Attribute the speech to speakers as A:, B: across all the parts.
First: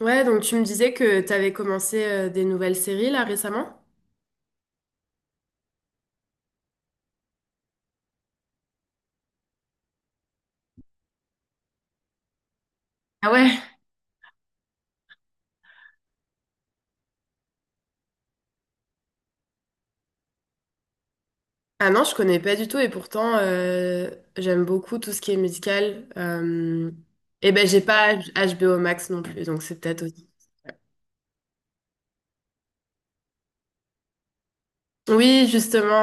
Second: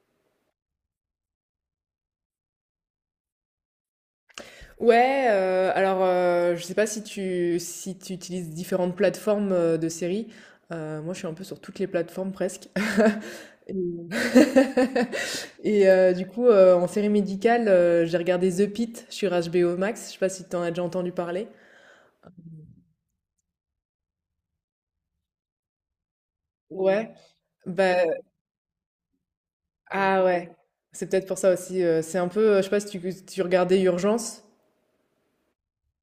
A: Ouais, donc tu me disais que t'avais commencé des nouvelles séries là récemment?
B: Ouais, je sais pas si tu utilises différentes plateformes, de séries. Moi, je suis un peu sur toutes les plateformes presque
A: Ah ouais?
B: et du coup, en série médicale, j'ai regardé The Pitt sur HBO Max. Je sais pas si tu en as déjà entendu parler?
A: Ah non, je connais pas du tout et pourtant. J'aime beaucoup tout ce qui est musical.
B: Ouais,
A: Et ben j'ai
B: bah
A: pas HBO Max non plus, donc c'est peut-être
B: ah
A: aussi.
B: ouais, c'est peut-être pour ça aussi, c'est un peu, je sais pas si tu regardais Urgence?
A: Oui,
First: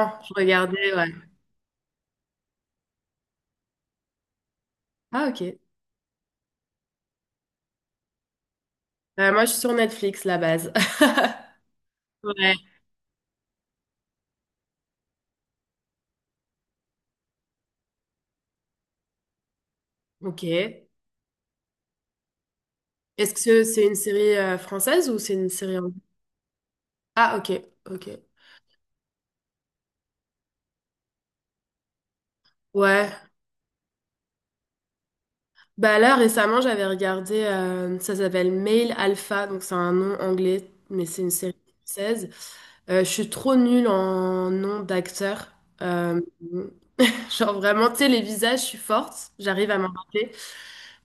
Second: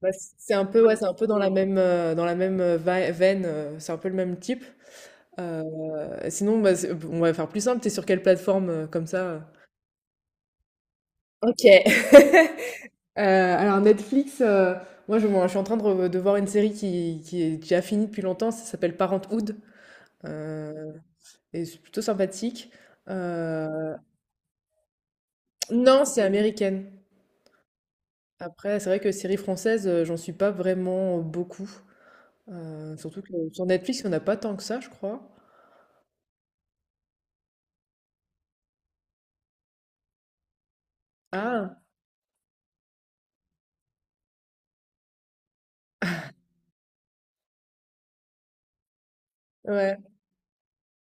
B: Bah,
A: je
B: c'est un peu
A: regardais,
B: ouais, c'est
A: ouais.
B: un peu dans la même, vai veine, c'est un peu le même type.
A: Ah ok.
B: Euh, Sinon, bah, on va faire plus simple. T'es sur quelle plateforme comme ça euh
A: Moi je suis sur Netflix, la base.
B: Ok.
A: Ouais,
B: Euh, alors Netflix, moi, je suis en train de, de voir une série qui est déjà finie depuis longtemps, ça s'appelle Parenthood,
A: ok.
B: euh, et c'est plutôt sympathique.
A: Est-ce que c'est
B: Euh,
A: une série française ou c'est une série anglaise?
B: non, c'est américaine.
A: Ah ok, ok.
B: Après, c'est vrai que série française, j'en suis pas vraiment beaucoup.
A: Ouais.
B: Surtout que sur Netflix, il n'y en a pas tant que ça, je crois.
A: Bah là, récemment, j'avais regardé, ça s'appelle Male Alpha, donc c'est un nom anglais, mais c'est une série
B: Ah,
A: française. Je suis trop nulle en nom d'acteur. Euh, genre vraiment, tu sais, les visages, je suis forte, j'arrive à m'en
B: ouais,
A: rappeler,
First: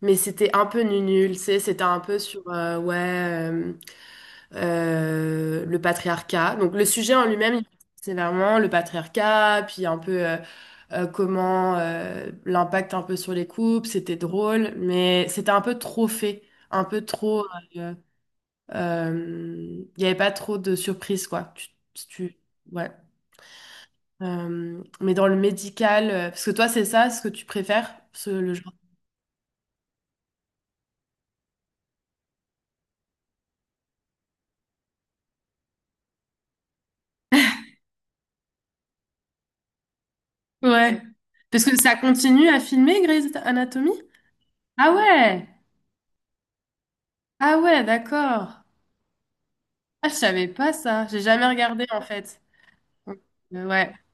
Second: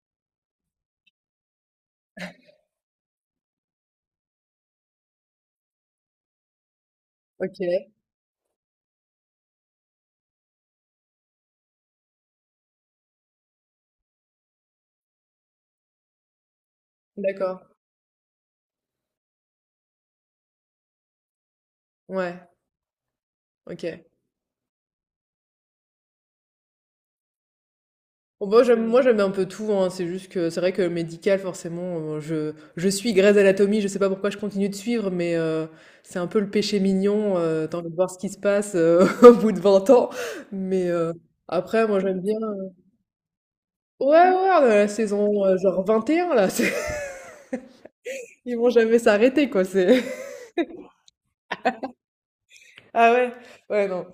A: mais c'était un peu nul, nul, tu sais, c'était un peu sur, ouais, euh, le patriarcat. Donc le sujet en
B: ok,
A: lui-même, c'est vraiment le patriarcat, puis un peu comment l'impact un peu sur les couples, c'était drôle, mais c'était un peu trop fait, un peu trop...
B: d'accord.
A: euh, Il n'y avait pas trop de surprises, quoi. Tu, si tu-
B: Ouais,
A: ouais.
B: ok.
A: Mais dans le médical, parce que toi, c'est ça ce que tu préfères, ce,
B: Bon,
A: le
B: moi
A: genre.
B: j'aime moi Euh, j'aime un peu tout hein. C'est juste que c'est vrai que le médical forcément je suis Grey's Anatomy, je sais pas pourquoi je continue de suivre mais c'est un peu le péché mignon t'as envie de voir ce qui se passe au bout de 20 ans mais
A: Ouais. Parce que
B: après
A: ça
B: moi j'aime bien
A: continue à
B: euh,
A: filmer Grey's Anatomy?
B: Ouais ouais, on est à la
A: Ah
B: saison
A: ouais!
B: genre 21 là,
A: Ah ouais,
B: ils
A: d'accord.
B: vont jamais s'arrêter quoi. C'est
A: Ah, je savais pas ça. J'ai jamais regardé en fait.
B: ah ouais?
A: Euh,
B: Ouais,
A: ouais,
B: non.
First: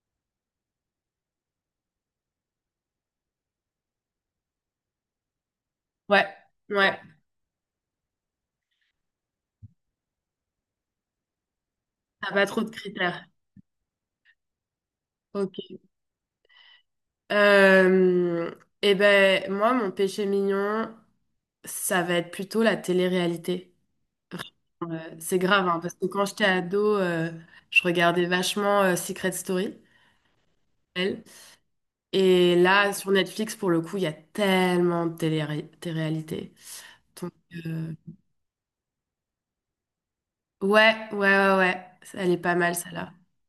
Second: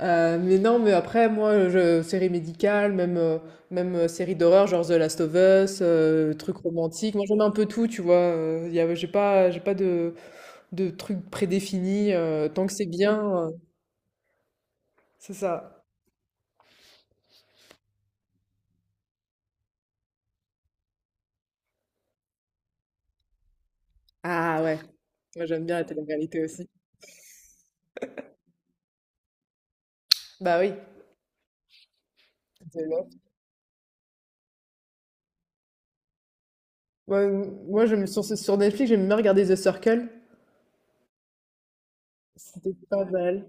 B: Mais non, mais après, moi, je séries médicales, même, séries d'horreur, genre The Last of Us,
A: ouais,
B: trucs
A: ouais.
B: romantiques. Moi, j'aime un peu tout, tu vois? Il y a j'ai pas de de trucs prédéfinis,
A: T'as pas trop
B: tant
A: de
B: que c'est
A: critères.
B: bien, heu c'est
A: Ok.
B: ça.
A: Euh, eh ben, moi, mon péché mignon, ça va être plutôt la télé-réalité.
B: Ah ouais,
A: Vraiment, c'est
B: moi, j'aime
A: grave,
B: bien
A: hein,
B: la
A: parce que quand
B: télé-réalité
A: j'étais
B: aussi.
A: ado. Je regardais vachement Secret Story.
B: Bah oui,
A: Elle. Et
B: The
A: là,
B: Love.
A: sur Netflix, pour le coup, il y a tellement de télé-réalité.
B: Moi,
A: Donc,
B: moi,
A: euh,
B: j'aime sur Netflix, j'aime bien regarder The Circle.
A: ouais, ouais, ouais, ouais. Elle est pas mal,
B: C'était pas
A: celle-là.
B: mal.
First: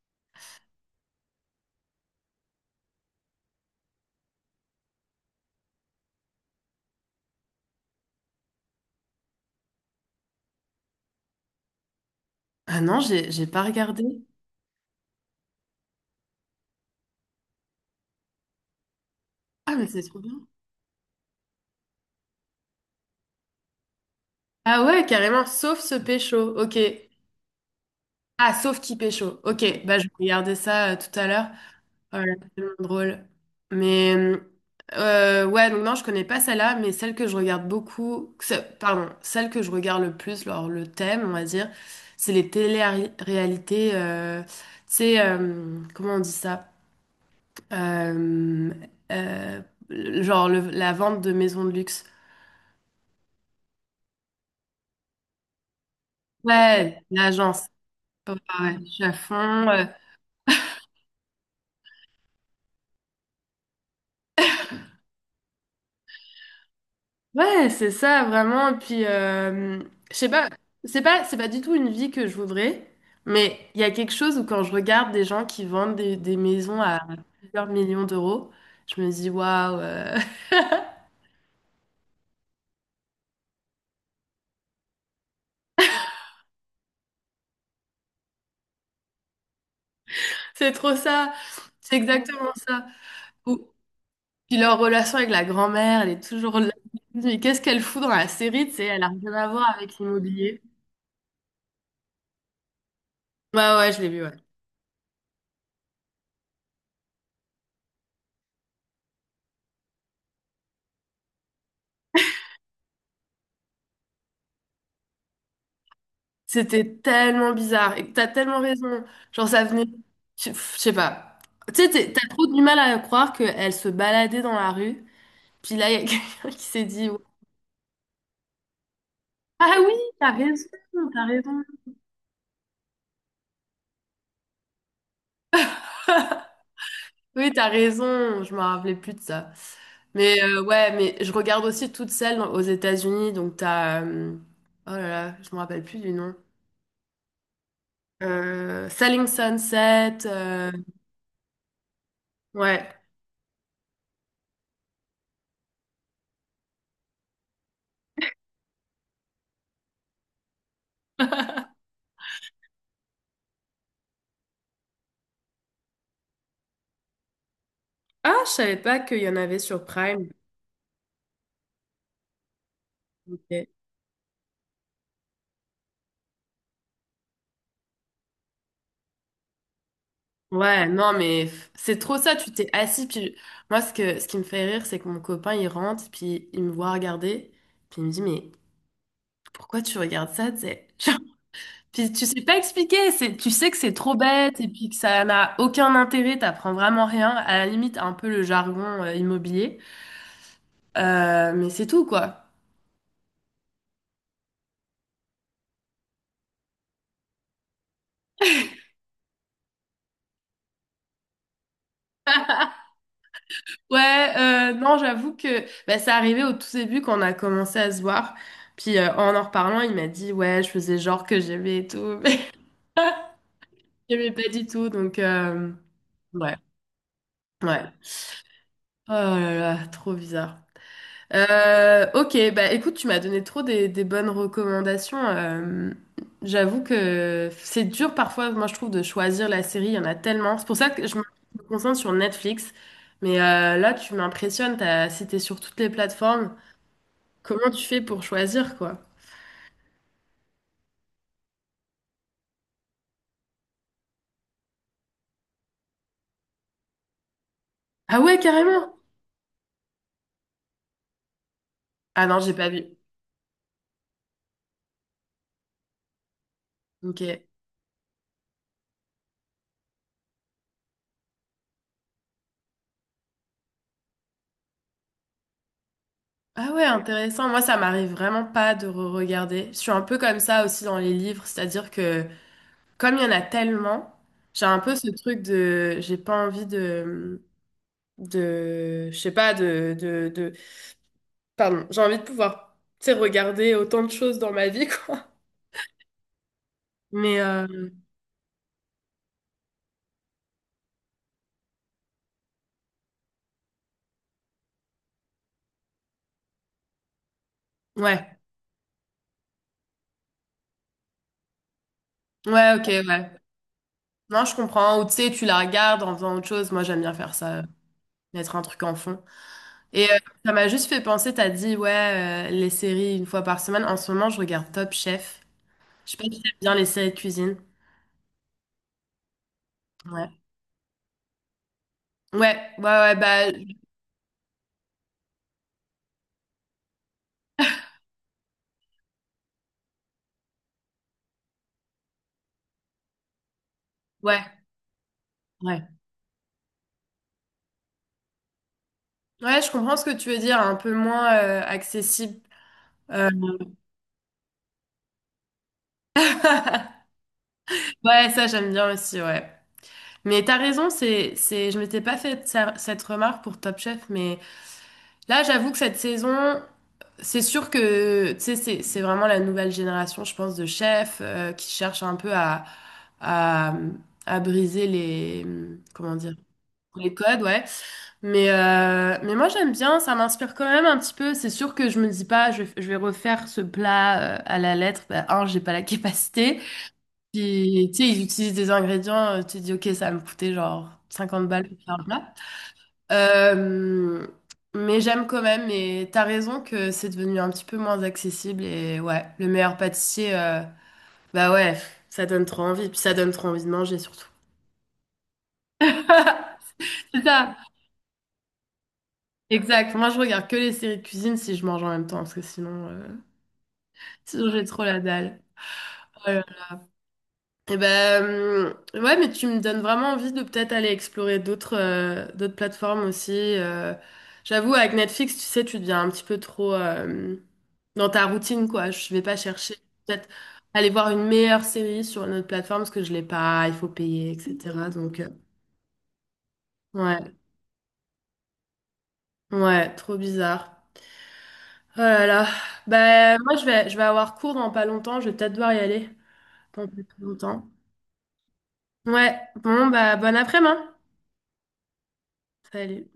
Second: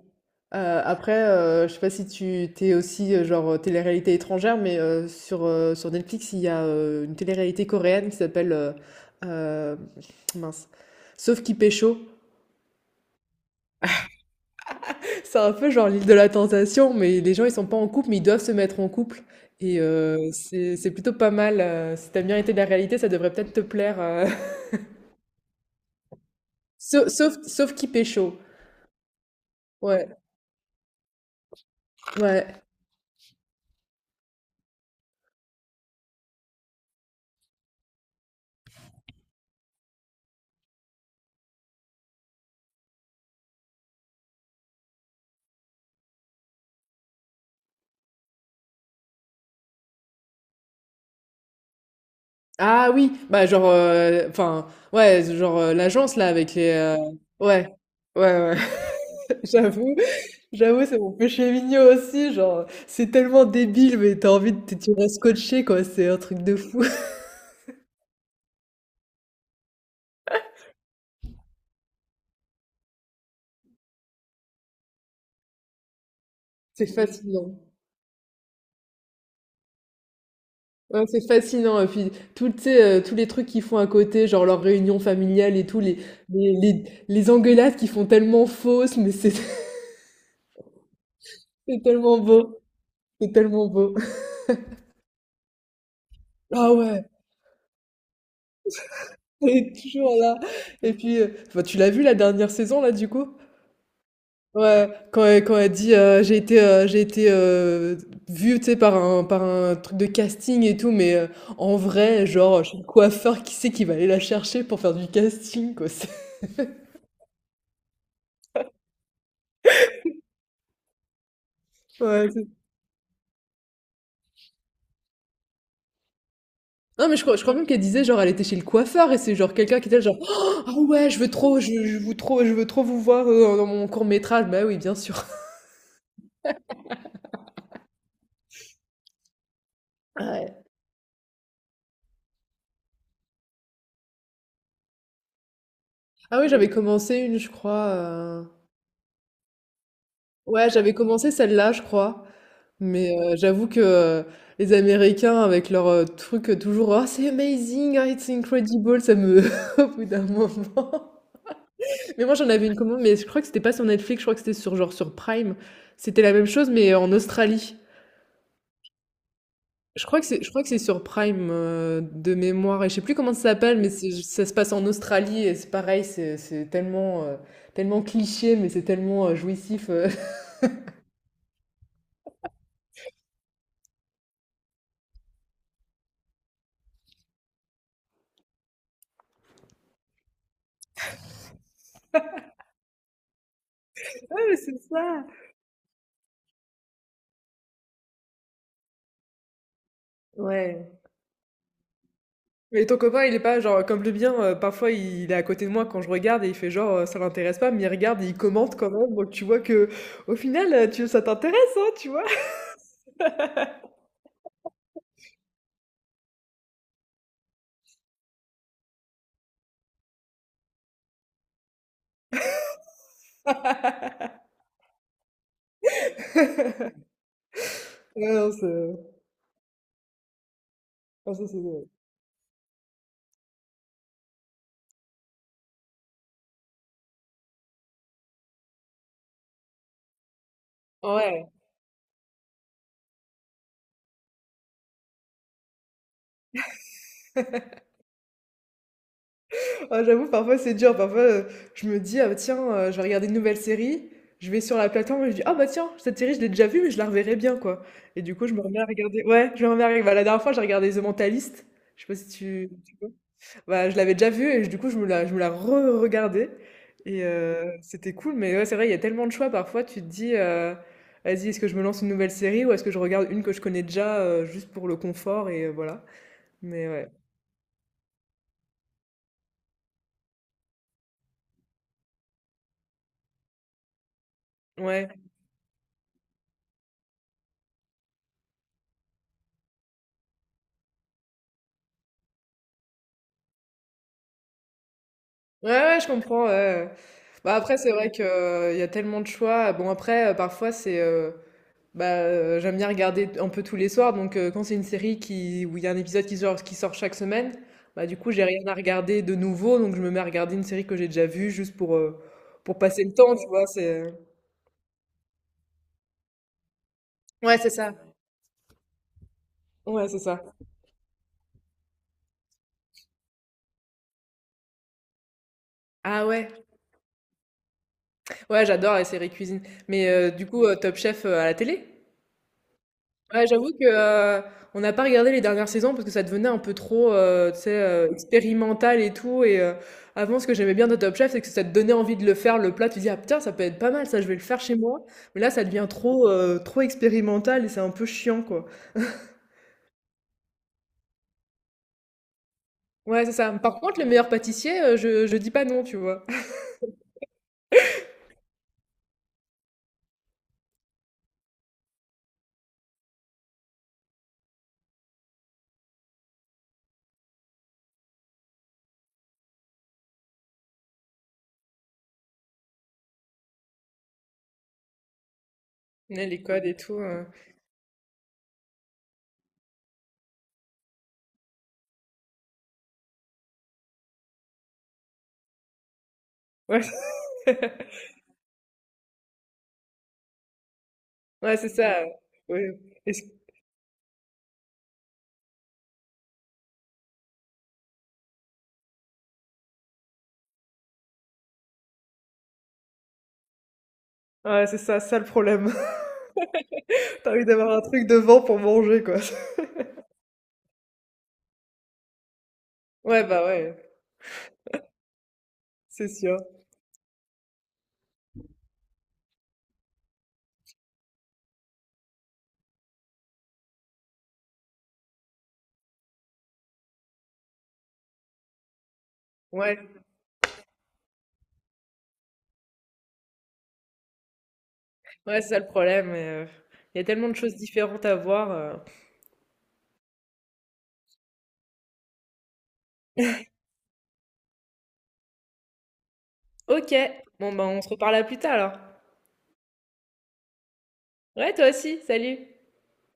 B: Heu, Après, je sais pas si tu t'es aussi, genre, télé-réalité étrangère, mais, sur Netflix, il y a, une réalité coréenne qui s'appelle, hem, mince, Sauf qui pécho.
A: Ah non, j'ai pas regardé.
B: C'est un peu genre l'île de la tentation, mais les gens, ils sont pas en couple, mais ils doivent se mettre en couple
A: Ah,
B: et
A: mais c'est trop
B: heu,
A: bien.
B: c'est plutôt pas mal, si tu aimes bien été de la réalité, ça devrait peut-être te plaire.
A: Ah ouais, carrément, sauf ce pécho. Ok.
B: Sau Sauf qui pécho.
A: Ah, sauf qui pécho. Ok, bah je
B: Ouais,
A: vais regarder ça tout à l'heure. Voilà, c'est
B: ouais.
A: tellement drôle. Mais ouais, donc non, je connais pas celle-là, mais celle que je regarde beaucoup, pardon, celle que je regarde le plus, alors le thème, on va dire, c'est les télé-réalités. Tu sais, comment on dit ça? Euh, euh, genre la vente de maisons de luxe.
B: Ah oui, bah genre, enfin, ouais, genre, l'agence là avec les,
A: Ouais, l'agence.
B: ouais,
A: Ouais,
B: ouais, ouais.
A: ouais, je suis à fond.
B: j'avoue, J'avoue, c'est mon péché mignon aussi, genre, c'est tellement débile, mais t'as envie de t tu restes scotché quoi, c'est un truc de fou.
A: Ouais, c'est ça, vraiment. Puis, je sais pas, c'est pas, c'est pas du tout une vie que je voudrais, mais il y a quelque chose où quand je regarde des gens qui vendent des maisons
B: C'est
A: à
B: fascinant.
A: plusieurs millions d'euros, je me dis, waouh,
B: Ouais, c'est fascinant et puis tout, tu sais, tous les trucs qu'ils font à côté, genre leurs réunions familiales et tout, les engueulades qu'ils font tellement fausses, mais c'est
A: c'est trop ça,
B: c'est
A: c'est
B: tellement
A: exactement
B: beau,
A: ça.
B: c'est tellement
A: Ou,
B: beau.
A: puis leur relation avec la grand-mère, elle est toujours là.
B: Ah ouais.
A: Mais qu'est-ce qu'elle fout dans la série, tu sais, elle a rien à
B: Elle
A: voir
B: est
A: avec
B: toujours là
A: l'immobilier.
B: et puis, enfin, tu l'as vu la dernière saison là du coup?
A: Ouais, ouais, je l'ai vu, ouais.
B: Ouais, quand elle dit, j'ai été, vue, tu sais, par un truc de casting et tout», mais, en vrai, genre, chez le coiffeur, qui sait qui va aller la chercher pour faire du casting quoi? C'est
A: C'était tellement bizarre. Et t'as tellement raison. Genre, ça venait. Je pff, je sais pas. Tu sais, t'as
B: ouais,
A: trop
B: c'est
A: du mal à croire qu'elle se baladait dans la rue. Puis là, il y a quelqu'un qui s'est dit,
B: non mais je crois même qu'elle disait, genre, elle était chez le coiffeur et c'est, genre,
A: Ah
B: quelqu'un qui
A: oui,
B: était là, genre:
A: t'as
B: «Oh,
A: raison,
B: «Ah ouais,
A: t'as raison.
B: je veux trop vous voir, dans mon court métrage». Bah oui, bien sûr.
A: Oui, t'as raison. Je me rappelais plus de ça. Mais
B: Ouais.
A: euh, ouais, mais je regarde aussi toutes celles aux États-Unis. Donc, t'as. Oh là là, je me rappelle plus du nom.
B: Ah oui, j'avais commencé une, je crois.
A: Selling Sunset.
B: Ouais, j'avais commencé celle-là, je crois.
A: Ouais.
B: Mais j'avoue que les Américains, avec leur truc toujours «Oh, c'est amazing, oh, it's incredible», ça me... au bout d'un moment... Mais moi, j'en avais une commande, mais je crois que c'était pas sur Netflix, je crois que c'était sur, genre, sur Prime. C'était la même chose, mais en Australie.
A: Ah, je savais pas qu'il y en avait sur Prime.
B: Je crois que c'est sur Prime, de mémoire, et je sais plus comment ça
A: Ok.
B: s'appelle, mais ça se passe en Australie, et c'est pareil, c'est tellement, tellement cliché, mais c'est tellement jouissif.
A: Ouais, non, mais c'est trop ça, tu t'es assis, puis moi, ce que, ce qui me fait rire, c'est que mon copain, il rentre, puis il me voit regarder, puis il me dit, mais pourquoi tu regardes ça, tu sais? Genre, puis tu sais pas expliquer, c'est, tu sais que c'est trop
B: Ouais, mais
A: bête, et
B: c'est
A: puis que ça
B: ça!
A: n'a aucun intérêt, t'apprends vraiment rien, à la limite, un peu le jargon immobilier.
B: Ouais.
A: Mais c'est tout, quoi.
B: Mais ton copain, il est pas genre comme le mien, parfois il est à côté de moi quand je regarde et il fait genre, ça l'intéresse pas, mais il regarde et il commente quand même, donc tu vois que au final, tu ça t'intéresse, hein, tu vois?
A: Ouais, non, j'avoue que bah, c'est arrivé au tout début quand on a commencé à se voir. Puis en en reparlant, il m'a dit, ouais, je faisais genre que j'aimais et tout. J'aimais pas du tout, donc ouais, ouais.
B: Ouais, non, c'est
A: Oh là là, trop bizarre.
B: ah ça c'est drôle.
A: Ok, bah écoute, tu m'as donné trop des bonnes recommandations. J'avoue que c'est dur parfois, moi je trouve, de choisir la série, il y en a tellement. C'est pour ça que
B: Ouais.
A: je me concentre sur Netflix. Mais là, tu m'impressionnes, t'as cité sur toutes les plateformes. Comment tu fais pour choisir, quoi?
B: Ah j'avoue parfois c'est dur, parfois, je me dis: «Ah tiens, je vais regarder une nouvelle série», je vais sur la plateforme et je dis: «Ah bah tiens, cette série je l'ai déjà vue mais je la reverrai bien quoi»
A: Ah
B: et du
A: ouais,
B: coup
A: carrément!
B: je me remets à regarder bah la dernière fois j'ai regardé The Mentalist, je sais pas
A: Ah
B: si
A: non, j'ai pas
B: tu
A: vu.
B: Bah, je l'avais déjà vue et du coup, je me la re-regardais et
A: Ok.
B: c'était cool mais ouais, c'est vrai, il y a tellement de choix parfois, tu te dis, «Vas-y, est-ce que je me lance une nouvelle série ou est-ce que je regarde une que je connais déjà, juste pour le confort?» et voilà.
A: Ah ouais,
B: Mais ouais.
A: intéressant. Moi, ça m'arrive vraiment pas de re-regarder. Je suis un peu comme ça aussi dans les livres, c'est-à-dire que comme il y en a tellement, j'ai un peu
B: Ouais.
A: ce truc de, j'ai pas envie de, je sais pas, de, pardon, j'ai envie de pouvoir, tu sais, regarder autant de choses dans ma vie, quoi.
B: Ouais, ouais, je comprends, ouais, ouais.
A: Mais
B: Bah,
A: euh,
B: après, c'est vrai qu'il y a tellement de choix. Bon après, j'aime bien regarder un peu tous les soirs, donc quand c'est une série qui où il y a un épisode qui sort chaque semaine, bah, du coup,
A: ouais,
B: j'ai rien à regarder de nouveau, donc je me mets à regarder une série que j'ai déjà vue juste
A: ouais,
B: pour
A: ok,
B: passer le
A: ouais.
B: temps, tu vois? C'est
A: Non, je comprends. Ou tu sais, tu la regardes en faisant autre chose. Moi, j'aime bien faire
B: ouais,
A: ça,
B: c'est ça.
A: mettre un truc en fond.
B: Ouais,
A: Et
B: c'est ça.
A: ça m'a juste fait penser, t'as dit, ouais, les séries une fois par semaine. En ce moment, je regarde Top Chef. Je sais pas
B: Ah
A: si
B: ouais?
A: t'aimes bien les séries de cuisine.
B: Ouais, j'adore les séries cuisine. Mais
A: Ouais.
B: du coup, Top Chef, à la télé?
A: Ouais, ouais, ouais, bah,
B: Ouais, j'avoue que, on n'a pas regardé les dernières saisons parce que ça devenait un peu trop, tu sais, expérimental et tout et avant ce que j'aimais bien de Top Chef, c'est que ça te donnait envie de le faire le plat, tu dis: «Ah putain, ça peut être pas mal ça, je vais le
A: ouais,
B: faire chez moi». Mais là, ça devient
A: ouais.
B: trop, trop expérimental et c'est un peu chiant, quoi.
A: Ouais, je comprends ce que tu veux dire, un peu moins accessible.
B: Ouais,
A: Euh,
B: c'est ça. Par contre, le meilleur pâtissier, je dis pas non, tu vois?
A: ouais, ça, j'aime bien aussi, ouais. Mais t'as raison, c'est, je m'étais pas fait cette remarque pour Top Chef, mais là, j'avoue que cette saison, c'est sûr que tu sais, c'est vraiment la nouvelle génération, je pense, de chefs qui cherchent un peu à, à briser les comment
B: Ouais,
A: dire
B: les codes et tout,
A: les codes, ouais. Mais mais moi j'aime bien, ça m'inspire quand même un petit peu. C'est sûr que je me dis pas, je vais refaire ce plat à la lettre. Bah, un, j'ai pas la capacité.
B: ouais,
A: Puis tu sais, ils utilisent des ingrédients. Tu te dis ok, ça va me coûter genre 50
B: ouais,
A: balles
B: c'est
A: pour faire un
B: ça,
A: plat.
B: oui, et c
A: Euh, mais j'aime quand même, et t'as raison que c'est devenu un petit peu moins accessible. Et ouais, le meilleur pâtissier, bah ouais, ça donne trop envie. Puis ça donne trop envie de manger surtout.
B: ouais, c'est ça, ça le problème.
A: C'est
B: t'as envie
A: ça,
B: d'avoir un truc devant pour manger, quoi.
A: exact. Moi, je regarde que les séries de cuisine si je mange en même temps, parce que sinon,
B: Ouais, bah, ouais,
A: sinon j'ai trop la dalle.
B: c'est sûr.
A: Euh, Et ben, ouais, mais tu me donnes vraiment envie de peut-être aller explorer d'autres d'autres plateformes aussi. J'avoue, avec Netflix, tu sais, tu deviens un petit peu trop dans ta routine, quoi. Je vais pas chercher
B: Ouais.
A: peut-être aller voir une meilleure série sur une autre plateforme parce que je l'ai pas, il faut payer, etc. Donc,
B: Ouais, c'est ça le problème. Il y a tellement de
A: ouais,
B: choses différentes à voir.
A: ouais, trop bizarre. Oh là là. Ben, moi, je vais avoir cours dans pas longtemps. Je vais peut-être devoir y aller dans pas
B: Ok,
A: plus
B: bon ben
A: longtemps.
B: on se reparle à plus tard alors.
A: Ouais, bon, bah, bon après-midi.
B: Ouais, toi aussi, salut!
A: Salut.